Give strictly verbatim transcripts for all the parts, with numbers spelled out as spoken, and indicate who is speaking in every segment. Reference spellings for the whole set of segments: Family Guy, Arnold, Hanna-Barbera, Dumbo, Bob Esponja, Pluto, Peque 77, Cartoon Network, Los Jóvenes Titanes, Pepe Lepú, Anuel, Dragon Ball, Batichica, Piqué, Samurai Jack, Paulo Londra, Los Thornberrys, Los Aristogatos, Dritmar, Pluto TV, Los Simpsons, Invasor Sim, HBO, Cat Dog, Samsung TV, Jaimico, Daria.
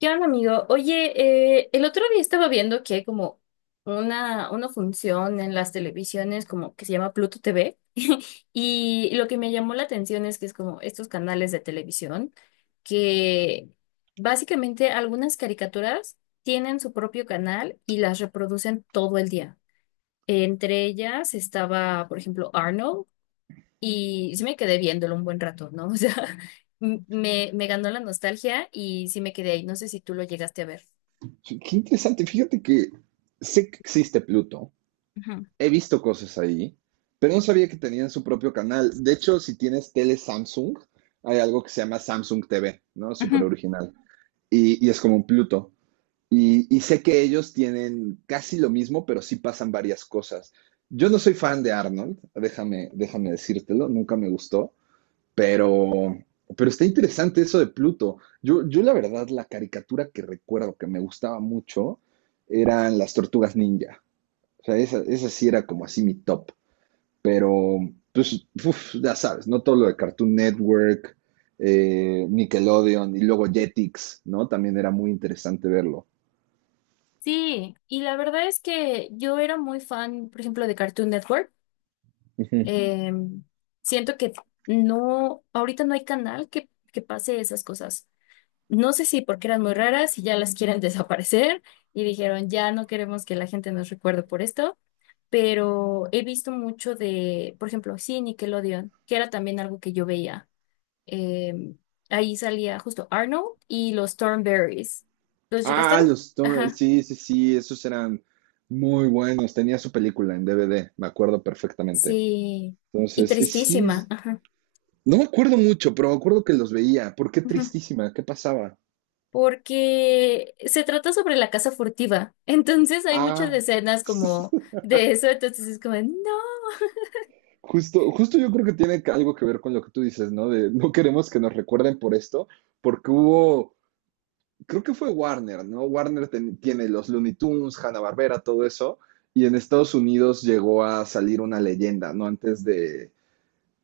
Speaker 1: ¿Qué onda, amigo? Oye, eh, el otro día estaba viendo que hay como una, una función en las televisiones como que se llama Pluto T V y lo que me llamó la atención es que es como estos canales de televisión que básicamente algunas caricaturas tienen su propio canal y las reproducen todo el día. Entre ellas estaba, por ejemplo, Arnold y sí me quedé viéndolo un buen rato, ¿no? O sea, m- me, me ganó la nostalgia y sí me quedé ahí. No sé si tú lo llegaste a ver.
Speaker 2: Sí, qué interesante. Fíjate que sé que existe Pluto.
Speaker 1: Ujú,
Speaker 2: He visto cosas ahí, pero no sabía que tenían su propio canal. De hecho, si tienes tele Samsung, hay algo que se llama Samsung T V, ¿no? Súper
Speaker 1: ujú.
Speaker 2: original. Y, y es como un Pluto. Y, y sé que ellos tienen casi lo mismo, pero sí pasan varias cosas. Yo no soy fan de Arnold, déjame, déjame decírtelo, nunca me gustó. Pero, pero está interesante eso de Pluto. Yo, yo la verdad, la caricatura que recuerdo que me gustaba mucho eran las tortugas ninja. O sea, esa, esa sí era como así mi top. Pero, pues, uf, ya sabes, no todo lo de Cartoon Network, eh, Nickelodeon y luego Jetix, ¿no? También era muy interesante verlo.
Speaker 1: Sí, y la verdad es que yo era muy fan, por ejemplo, de Cartoon Network.
Speaker 2: Ujú.
Speaker 1: Eh, siento que no, ahorita no hay canal que, que pase esas cosas. No sé si porque eran muy raras y ya las quieren desaparecer y dijeron, ya no queremos que la gente nos recuerde por esto, pero he visto mucho de, por ejemplo, sí, Nickelodeon, que era también algo que yo veía. Eh, ahí salía justo Arnold y los Thornberrys. ¿Los llegaste a
Speaker 2: Ah,
Speaker 1: ver?
Speaker 2: los Tor-
Speaker 1: Ajá.
Speaker 2: sí, sí, sí, esos eran muy buenos. Tenía su película en D V D, me acuerdo perfectamente.
Speaker 1: Sí, y
Speaker 2: Entonces, es- sí,
Speaker 1: tristísima, ajá,
Speaker 2: no me acuerdo mucho, pero me acuerdo que los veía. ¿Por qué
Speaker 1: ajá,
Speaker 2: tristísima? ¿Qué pasaba?
Speaker 1: porque se trata sobre la casa furtiva, entonces hay muchas
Speaker 2: Ah,
Speaker 1: escenas como de eso, entonces es como, no.
Speaker 2: justo, justo yo creo que tiene que- algo que ver con lo que tú dices, ¿no? De no queremos que nos recuerden por esto, porque hubo, creo que fue Warner, ¿no? Warner ten- tiene los Looney Tunes, Hanna-Barbera, todo eso, y en Estados Unidos llegó a salir una leyenda, ¿no? Antes de,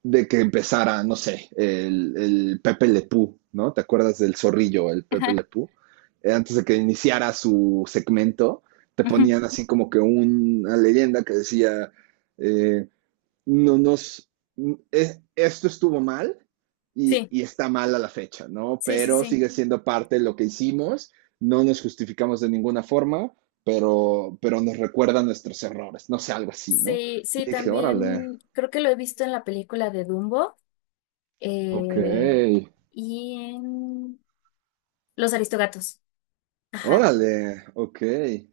Speaker 2: de que empezara, no sé, el, el Pepe Lepú, ¿no? ¿Te acuerdas del zorrillo, el Pepe
Speaker 1: Ajá,
Speaker 2: Lepú? Eh, antes de que iniciara su segmento, te
Speaker 1: ujú.
Speaker 2: ponían así como que un- una leyenda que decía, eh, no nos, es- esto estuvo mal y,
Speaker 1: Sí,
Speaker 2: y está mal a la fecha, ¿no?
Speaker 1: sí, sí,
Speaker 2: Pero
Speaker 1: sí,
Speaker 2: sigue siendo parte de lo que hicimos, no nos justificamos de ninguna forma, pero, pero nos recuerda nuestros errores, no sé, algo así, ¿no?
Speaker 1: sí, sí,
Speaker 2: Y dije, órale,
Speaker 1: también creo que lo he visto en la película de Dumbo,
Speaker 2: ok.
Speaker 1: eh, y en Los Aristogatos, ajá,
Speaker 2: Órale, ok,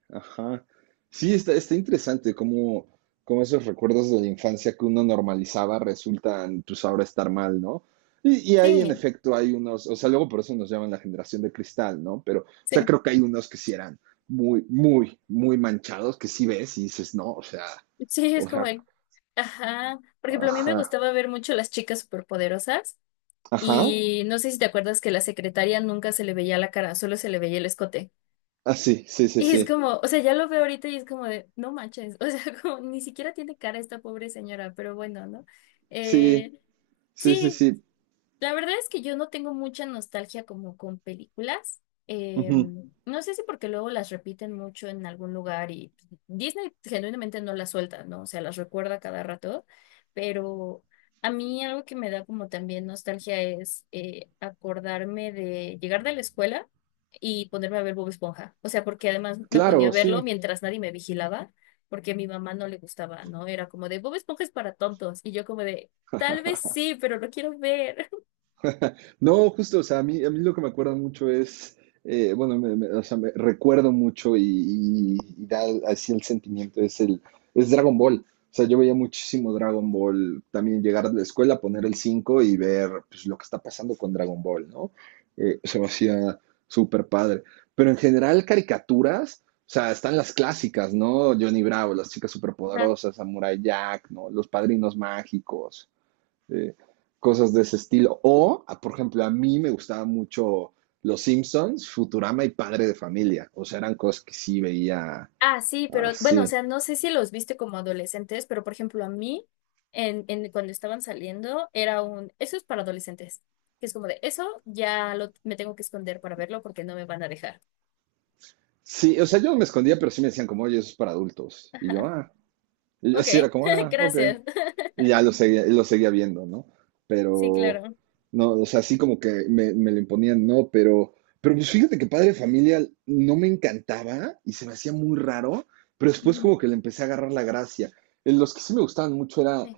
Speaker 2: ajá. Sí, está, está interesante cómo, cómo esos recuerdos de la infancia que uno normalizaba resultan, pues ahora estar mal, ¿no? Y, y ahí en
Speaker 1: sí,
Speaker 2: efecto hay unos, o sea, luego por eso nos llaman la generación de cristal, ¿no? Pero, o sea,
Speaker 1: sí,
Speaker 2: creo que hay unos que sí eran muy, muy, muy manchados, que sí ves y dices, no, o sea,
Speaker 1: sí, es
Speaker 2: o
Speaker 1: como,
Speaker 2: sea,
Speaker 1: el- ajá, por ejemplo, a mí me
Speaker 2: ajá,
Speaker 1: gustaba ver mucho Las Chicas Superpoderosas.
Speaker 2: ajá,
Speaker 1: Y no sé si te acuerdas que la secretaria nunca se le veía la cara, solo se le veía el escote.
Speaker 2: ah, sí, sí, sí,
Speaker 1: Y es
Speaker 2: sí,
Speaker 1: como, o sea, ya lo veo ahorita y es como de, no manches, o sea, como, ni siquiera tiene cara esta pobre señora, pero bueno, ¿no?
Speaker 2: sí,
Speaker 1: Eh,
Speaker 2: sí, sí,
Speaker 1: sí,
Speaker 2: sí,
Speaker 1: la verdad es que yo no tengo mucha nostalgia como con películas.
Speaker 2: ujú,
Speaker 1: Em, no sé si porque luego las repiten mucho en algún lugar y Disney genuinamente no las suelta, ¿no? O sea, las recuerda cada rato, pero a mí algo que me da como también nostalgia es eh, acordarme de llegar de la escuela y ponerme a ver Bob Esponja. O sea, porque además me ponía a
Speaker 2: claro,
Speaker 1: verlo
Speaker 2: sí.
Speaker 1: mientras nadie me vigilaba, porque a mi mamá no le gustaba, ¿no? Era como de Bob Esponja es para tontos y yo como de... Tal vez sí, pero lo quiero ver.
Speaker 2: No, justo, o sea, a mí, a mí lo que me acuerda mucho es, eh, bueno, me, me- o sea, me recuerdo mucho y, y- y da así el sentimiento, es el, es Dragon Ball. O sea, yo veía muchísimo Dragon Ball, también llegar de la escuela, poner el cinco y ver pues, lo que está pasando con Dragon Ball, ¿no? Eh, se me hacía súper padre. Pero en general, caricaturas, o sea, están las clásicas, ¿no? Johnny Bravo, las chicas
Speaker 1: Ajá.
Speaker 2: superpoderosas, Samurai Jack, ¿no? Los padrinos mágicos, eh, cosas de ese estilo. O, por ejemplo, a mí me gustaba mucho Los Simpsons, Futurama y Padre de Familia. O sea, eran cosas que sí veía
Speaker 1: Ah, sí, pero bueno, o
Speaker 2: así.
Speaker 1: sea, no sé si los viste como adolescentes, pero por ejemplo, a mí, en, en, cuando estaban saliendo, era un, eso es para adolescentes, que es como de, eso ya lo, me tengo que esconder para verlo porque no me van a dejar.
Speaker 2: Sí, o sea, yo me escondía, pero sí me decían como, oye, eso es para adultos. Y yo,
Speaker 1: Ajá.
Speaker 2: ah, y yo
Speaker 1: Ok,
Speaker 2: así era como, ah, ok.
Speaker 1: gracias.
Speaker 2: Y ya lo seguía, lo seguía viendo, ¿no?
Speaker 1: Sí,
Speaker 2: Pero,
Speaker 1: claro.
Speaker 2: no, o sea, así como que me, me lo imponían, no, pero, pero pues fíjate que Padre de Familia no me encantaba y se me hacía muy raro, pero después
Speaker 1: Ujú.
Speaker 2: como que le empecé a agarrar la gracia. Eh, Los que sí me gustaban mucho eran
Speaker 1: Sí,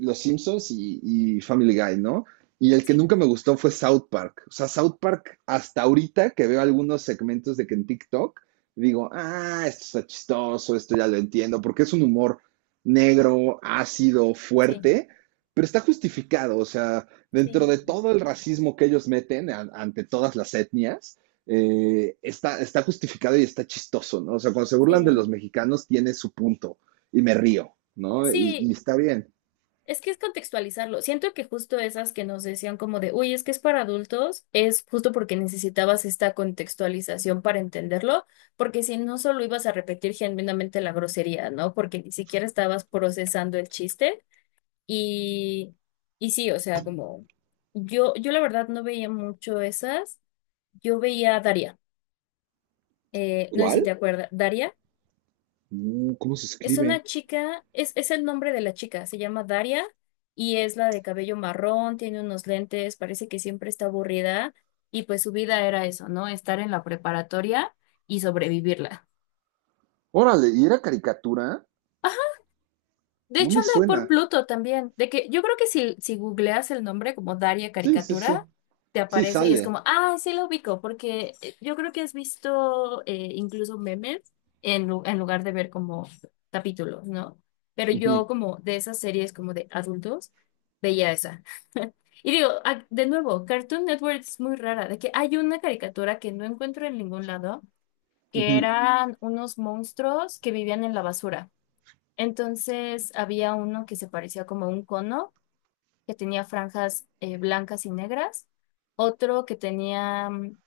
Speaker 2: Los Simpsons y, y Family Guy, ¿no? Y el que
Speaker 1: sí,
Speaker 2: nunca me gustó fue South Park. O sea, South Park, hasta ahorita que veo algunos segmentos de que en TikTok, digo, ah, esto está chistoso, esto ya lo entiendo, porque es un humor negro, ácido,
Speaker 1: sí,
Speaker 2: fuerte, pero está justificado, o sea, dentro
Speaker 1: sí,
Speaker 2: de todo el racismo que ellos meten a- ante todas las etnias, eh, está, está justificado y está chistoso, ¿no? O sea, cuando se burlan de
Speaker 1: sí.
Speaker 2: los mexicanos tiene su punto y me río, ¿no? Y,
Speaker 1: Sí,
Speaker 2: y está bien.
Speaker 1: es que es contextualizarlo. Siento que justo esas que nos decían como de, uy, es que es para adultos, es justo porque necesitabas esta contextualización para entenderlo, porque si no solo ibas a repetir genuinamente la grosería, ¿no? Porque ni siquiera estabas procesando el chiste y, y sí, o sea, como yo, yo la verdad no veía mucho esas, yo veía Daria, eh, no sé si te
Speaker 2: ¿Cuál?
Speaker 1: acuerdas, Daria.
Speaker 2: Mm, ¿cómo se
Speaker 1: Es una
Speaker 2: escribe?
Speaker 1: chica, es, es el nombre de la chica, se llama Daria y es la de cabello marrón, tiene unos lentes, parece que siempre está aburrida y pues su vida era eso, ¿no? Estar en la preparatoria y sobrevivirla.
Speaker 2: Órale, ¿y era caricatura?
Speaker 1: De
Speaker 2: No
Speaker 1: hecho,
Speaker 2: me
Speaker 1: anda por
Speaker 2: suena.
Speaker 1: Pluto también. De que yo creo que si, si googleas el nombre como Daria
Speaker 2: Sí, sí, sí.
Speaker 1: Caricatura, te
Speaker 2: Sí,
Speaker 1: aparece y es
Speaker 2: sale.
Speaker 1: como, ah, sí lo ubico, porque eh, yo creo que has visto eh, incluso memes en, lu- en lugar de ver como capítulos, ¿no? Pero
Speaker 2: Ujú,
Speaker 1: yo como de esas series como de adultos, veía esa. Y digo, ah, de nuevo, Cartoon Network es muy rara, de que hay una caricatura que no encuentro en ningún lado, que
Speaker 2: ujú.
Speaker 1: eran unos monstruos que vivían en la basura. Entonces había uno que se parecía como a un cono, que tenía franjas eh, blancas y negras, otro que tenía mm,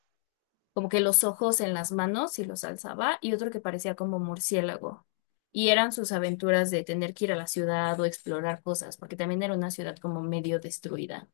Speaker 1: como que los ojos en las manos y los alzaba, y otro que parecía como murciélago. Y eran sus aventuras de tener que ir a la ciudad o explorar cosas, porque también era una ciudad como medio destruida.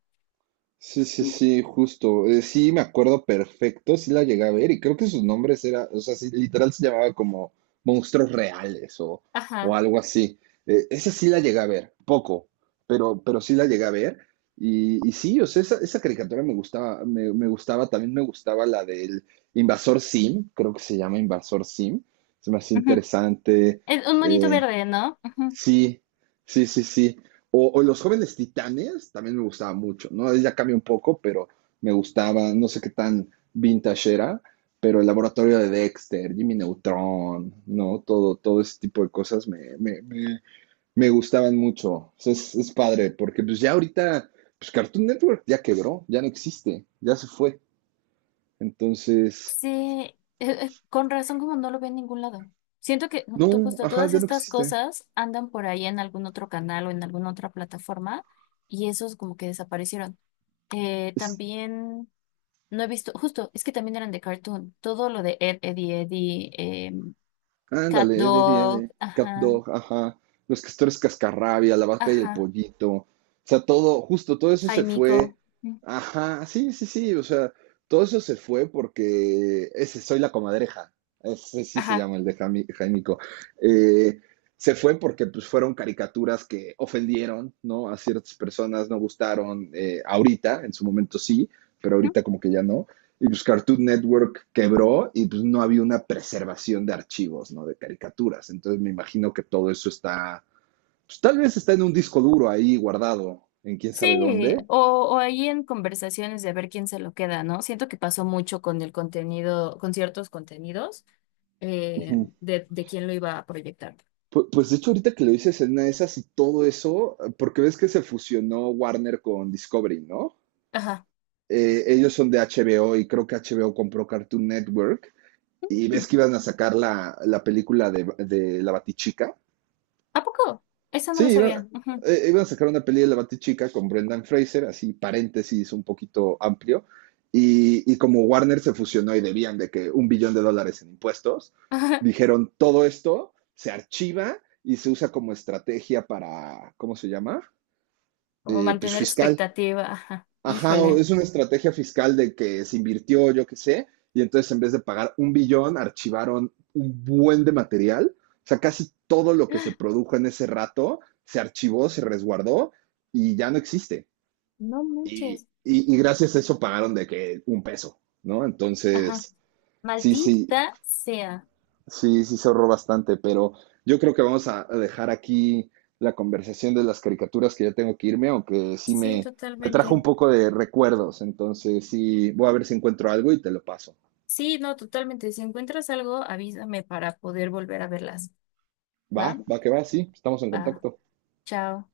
Speaker 2: Sí, sí, sí, justo. Eh, sí, me acuerdo perfecto, sí la llegué a ver y creo que sus nombres era, o sea, sí, literal se llamaba como monstruos reales o, o
Speaker 1: Ajá.
Speaker 2: algo así. Eh, esa sí la llegué a ver, poco, pero, pero sí la llegué a ver. Y, y sí, o sea, esa, esa caricatura me gustaba, me, me gustaba, también me gustaba la del Invasor Sim, creo que se llama Invasor Sim, se me hace
Speaker 1: Ujú.
Speaker 2: interesante.
Speaker 1: Es un monito
Speaker 2: Eh,
Speaker 1: verde, ¿no? Ujú.
Speaker 2: Sí, sí, sí, sí. O, o Los Jóvenes Titanes también me gustaba mucho, ¿no? Ahí ya cambia un poco, pero me gustaba, no sé qué tan vintage era, pero el laboratorio de Dexter, Jimmy Neutron, ¿no? Todo, todo ese tipo de cosas me, me, me- me gustaban mucho. O sea, es, es padre, porque pues ya ahorita, pues Cartoon Network ya quebró, ya no existe, ya se fue. Entonces,
Speaker 1: Sí, eh, eh, con razón como no lo veo en ningún lado. Siento que mm, tú
Speaker 2: no,
Speaker 1: justo
Speaker 2: ajá,
Speaker 1: todas
Speaker 2: ya no
Speaker 1: estas
Speaker 2: existe.
Speaker 1: cosas andan por ahí en algún otro canal o en alguna otra plataforma y esos como que desaparecieron. Eh, también no he visto, justo, es que también eran de cartoon, todo lo de Ed, Eddie, Eddie, em, Cat
Speaker 2: Ándale, de, de,
Speaker 1: Dog,
Speaker 2: de Cat
Speaker 1: ajá,
Speaker 2: Dog, ajá. Los castores cascarrabia, la vaca y el
Speaker 1: ajá,
Speaker 2: pollito. O sea, todo, justo todo eso se
Speaker 1: Jaimico,
Speaker 2: fue.
Speaker 1: mm,
Speaker 2: Ajá, sí, sí, sí. O sea, todo eso se fue porque ese soy la comadreja. Ese sí se
Speaker 1: ajá.
Speaker 2: llama el de Jami- Jaimico. Eh, Se fue porque pues fueron caricaturas que ofendieron, ¿no? A ciertas personas no gustaron. Eh, ahorita, en su momento sí, pero
Speaker 1: Mm,
Speaker 2: ahorita como que ya no. Y pues Cartoon Network quebró y pues no había una preservación de archivos, ¿no? De caricaturas. Entonces me imagino que todo eso está, pues tal vez está en un disco duro ahí guardado, en quién sabe
Speaker 1: sí,
Speaker 2: dónde.
Speaker 1: o, o ahí en conversaciones de ver quién se lo queda, ¿no? Siento que pasó mucho con el contenido, con ciertos contenidos eh, de, de quién lo iba a proyectar.
Speaker 2: Pues, pues de hecho ahorita que lo dices en una de esas y todo eso, porque ves que se fusionó Warner con Discovery, ¿no?
Speaker 1: Ajá.
Speaker 2: Eh, ellos son de H B O y creo que H B O compró Cartoon Network y ves que iban a sacar la, la película de, de la Batichica.
Speaker 1: ¿A poco? Eso no lo
Speaker 2: Sí, iban,
Speaker 1: sabía. Ujú.
Speaker 2: eh, iban a sacar una peli de la Batichica con Brendan Fraser, así paréntesis un poquito amplio, y, y como Warner se fusionó y debían de que un billón de dólares en impuestos,
Speaker 1: Ajá.
Speaker 2: dijeron todo esto se archiva y se usa como estrategia para, ¿cómo se llama?
Speaker 1: Como
Speaker 2: Eh, pues
Speaker 1: mantener
Speaker 2: fiscal.
Speaker 1: expectativa. Ajá.
Speaker 2: Ajá, o
Speaker 1: Híjole.
Speaker 2: es una estrategia fiscal de que se invirtió, yo qué sé, y entonces en vez de pagar un billón, archivaron un buen de material. O sea, casi todo lo que se produjo en ese rato se archivó, se resguardó y ya no existe.
Speaker 1: No manches.
Speaker 2: Y, y- y gracias a eso pagaron de que un peso, ¿no?
Speaker 1: Ajá.
Speaker 2: Entonces, sí, sí,
Speaker 1: Maldita sea.
Speaker 2: sí, sí se ahorró bastante, pero yo creo que vamos a a dejar aquí la conversación de las caricaturas que ya tengo que irme, aunque sí
Speaker 1: Sí,
Speaker 2: me, me trajo
Speaker 1: totalmente.
Speaker 2: un poco de recuerdos. Entonces, sí, voy a ver si encuentro algo y te lo paso.
Speaker 1: Sí, no, totalmente. Si encuentras algo, avísame para poder volver a verlas.
Speaker 2: Va,
Speaker 1: ¿Va?
Speaker 2: va que va, sí, estamos en
Speaker 1: Va.
Speaker 2: contacto.
Speaker 1: Chao.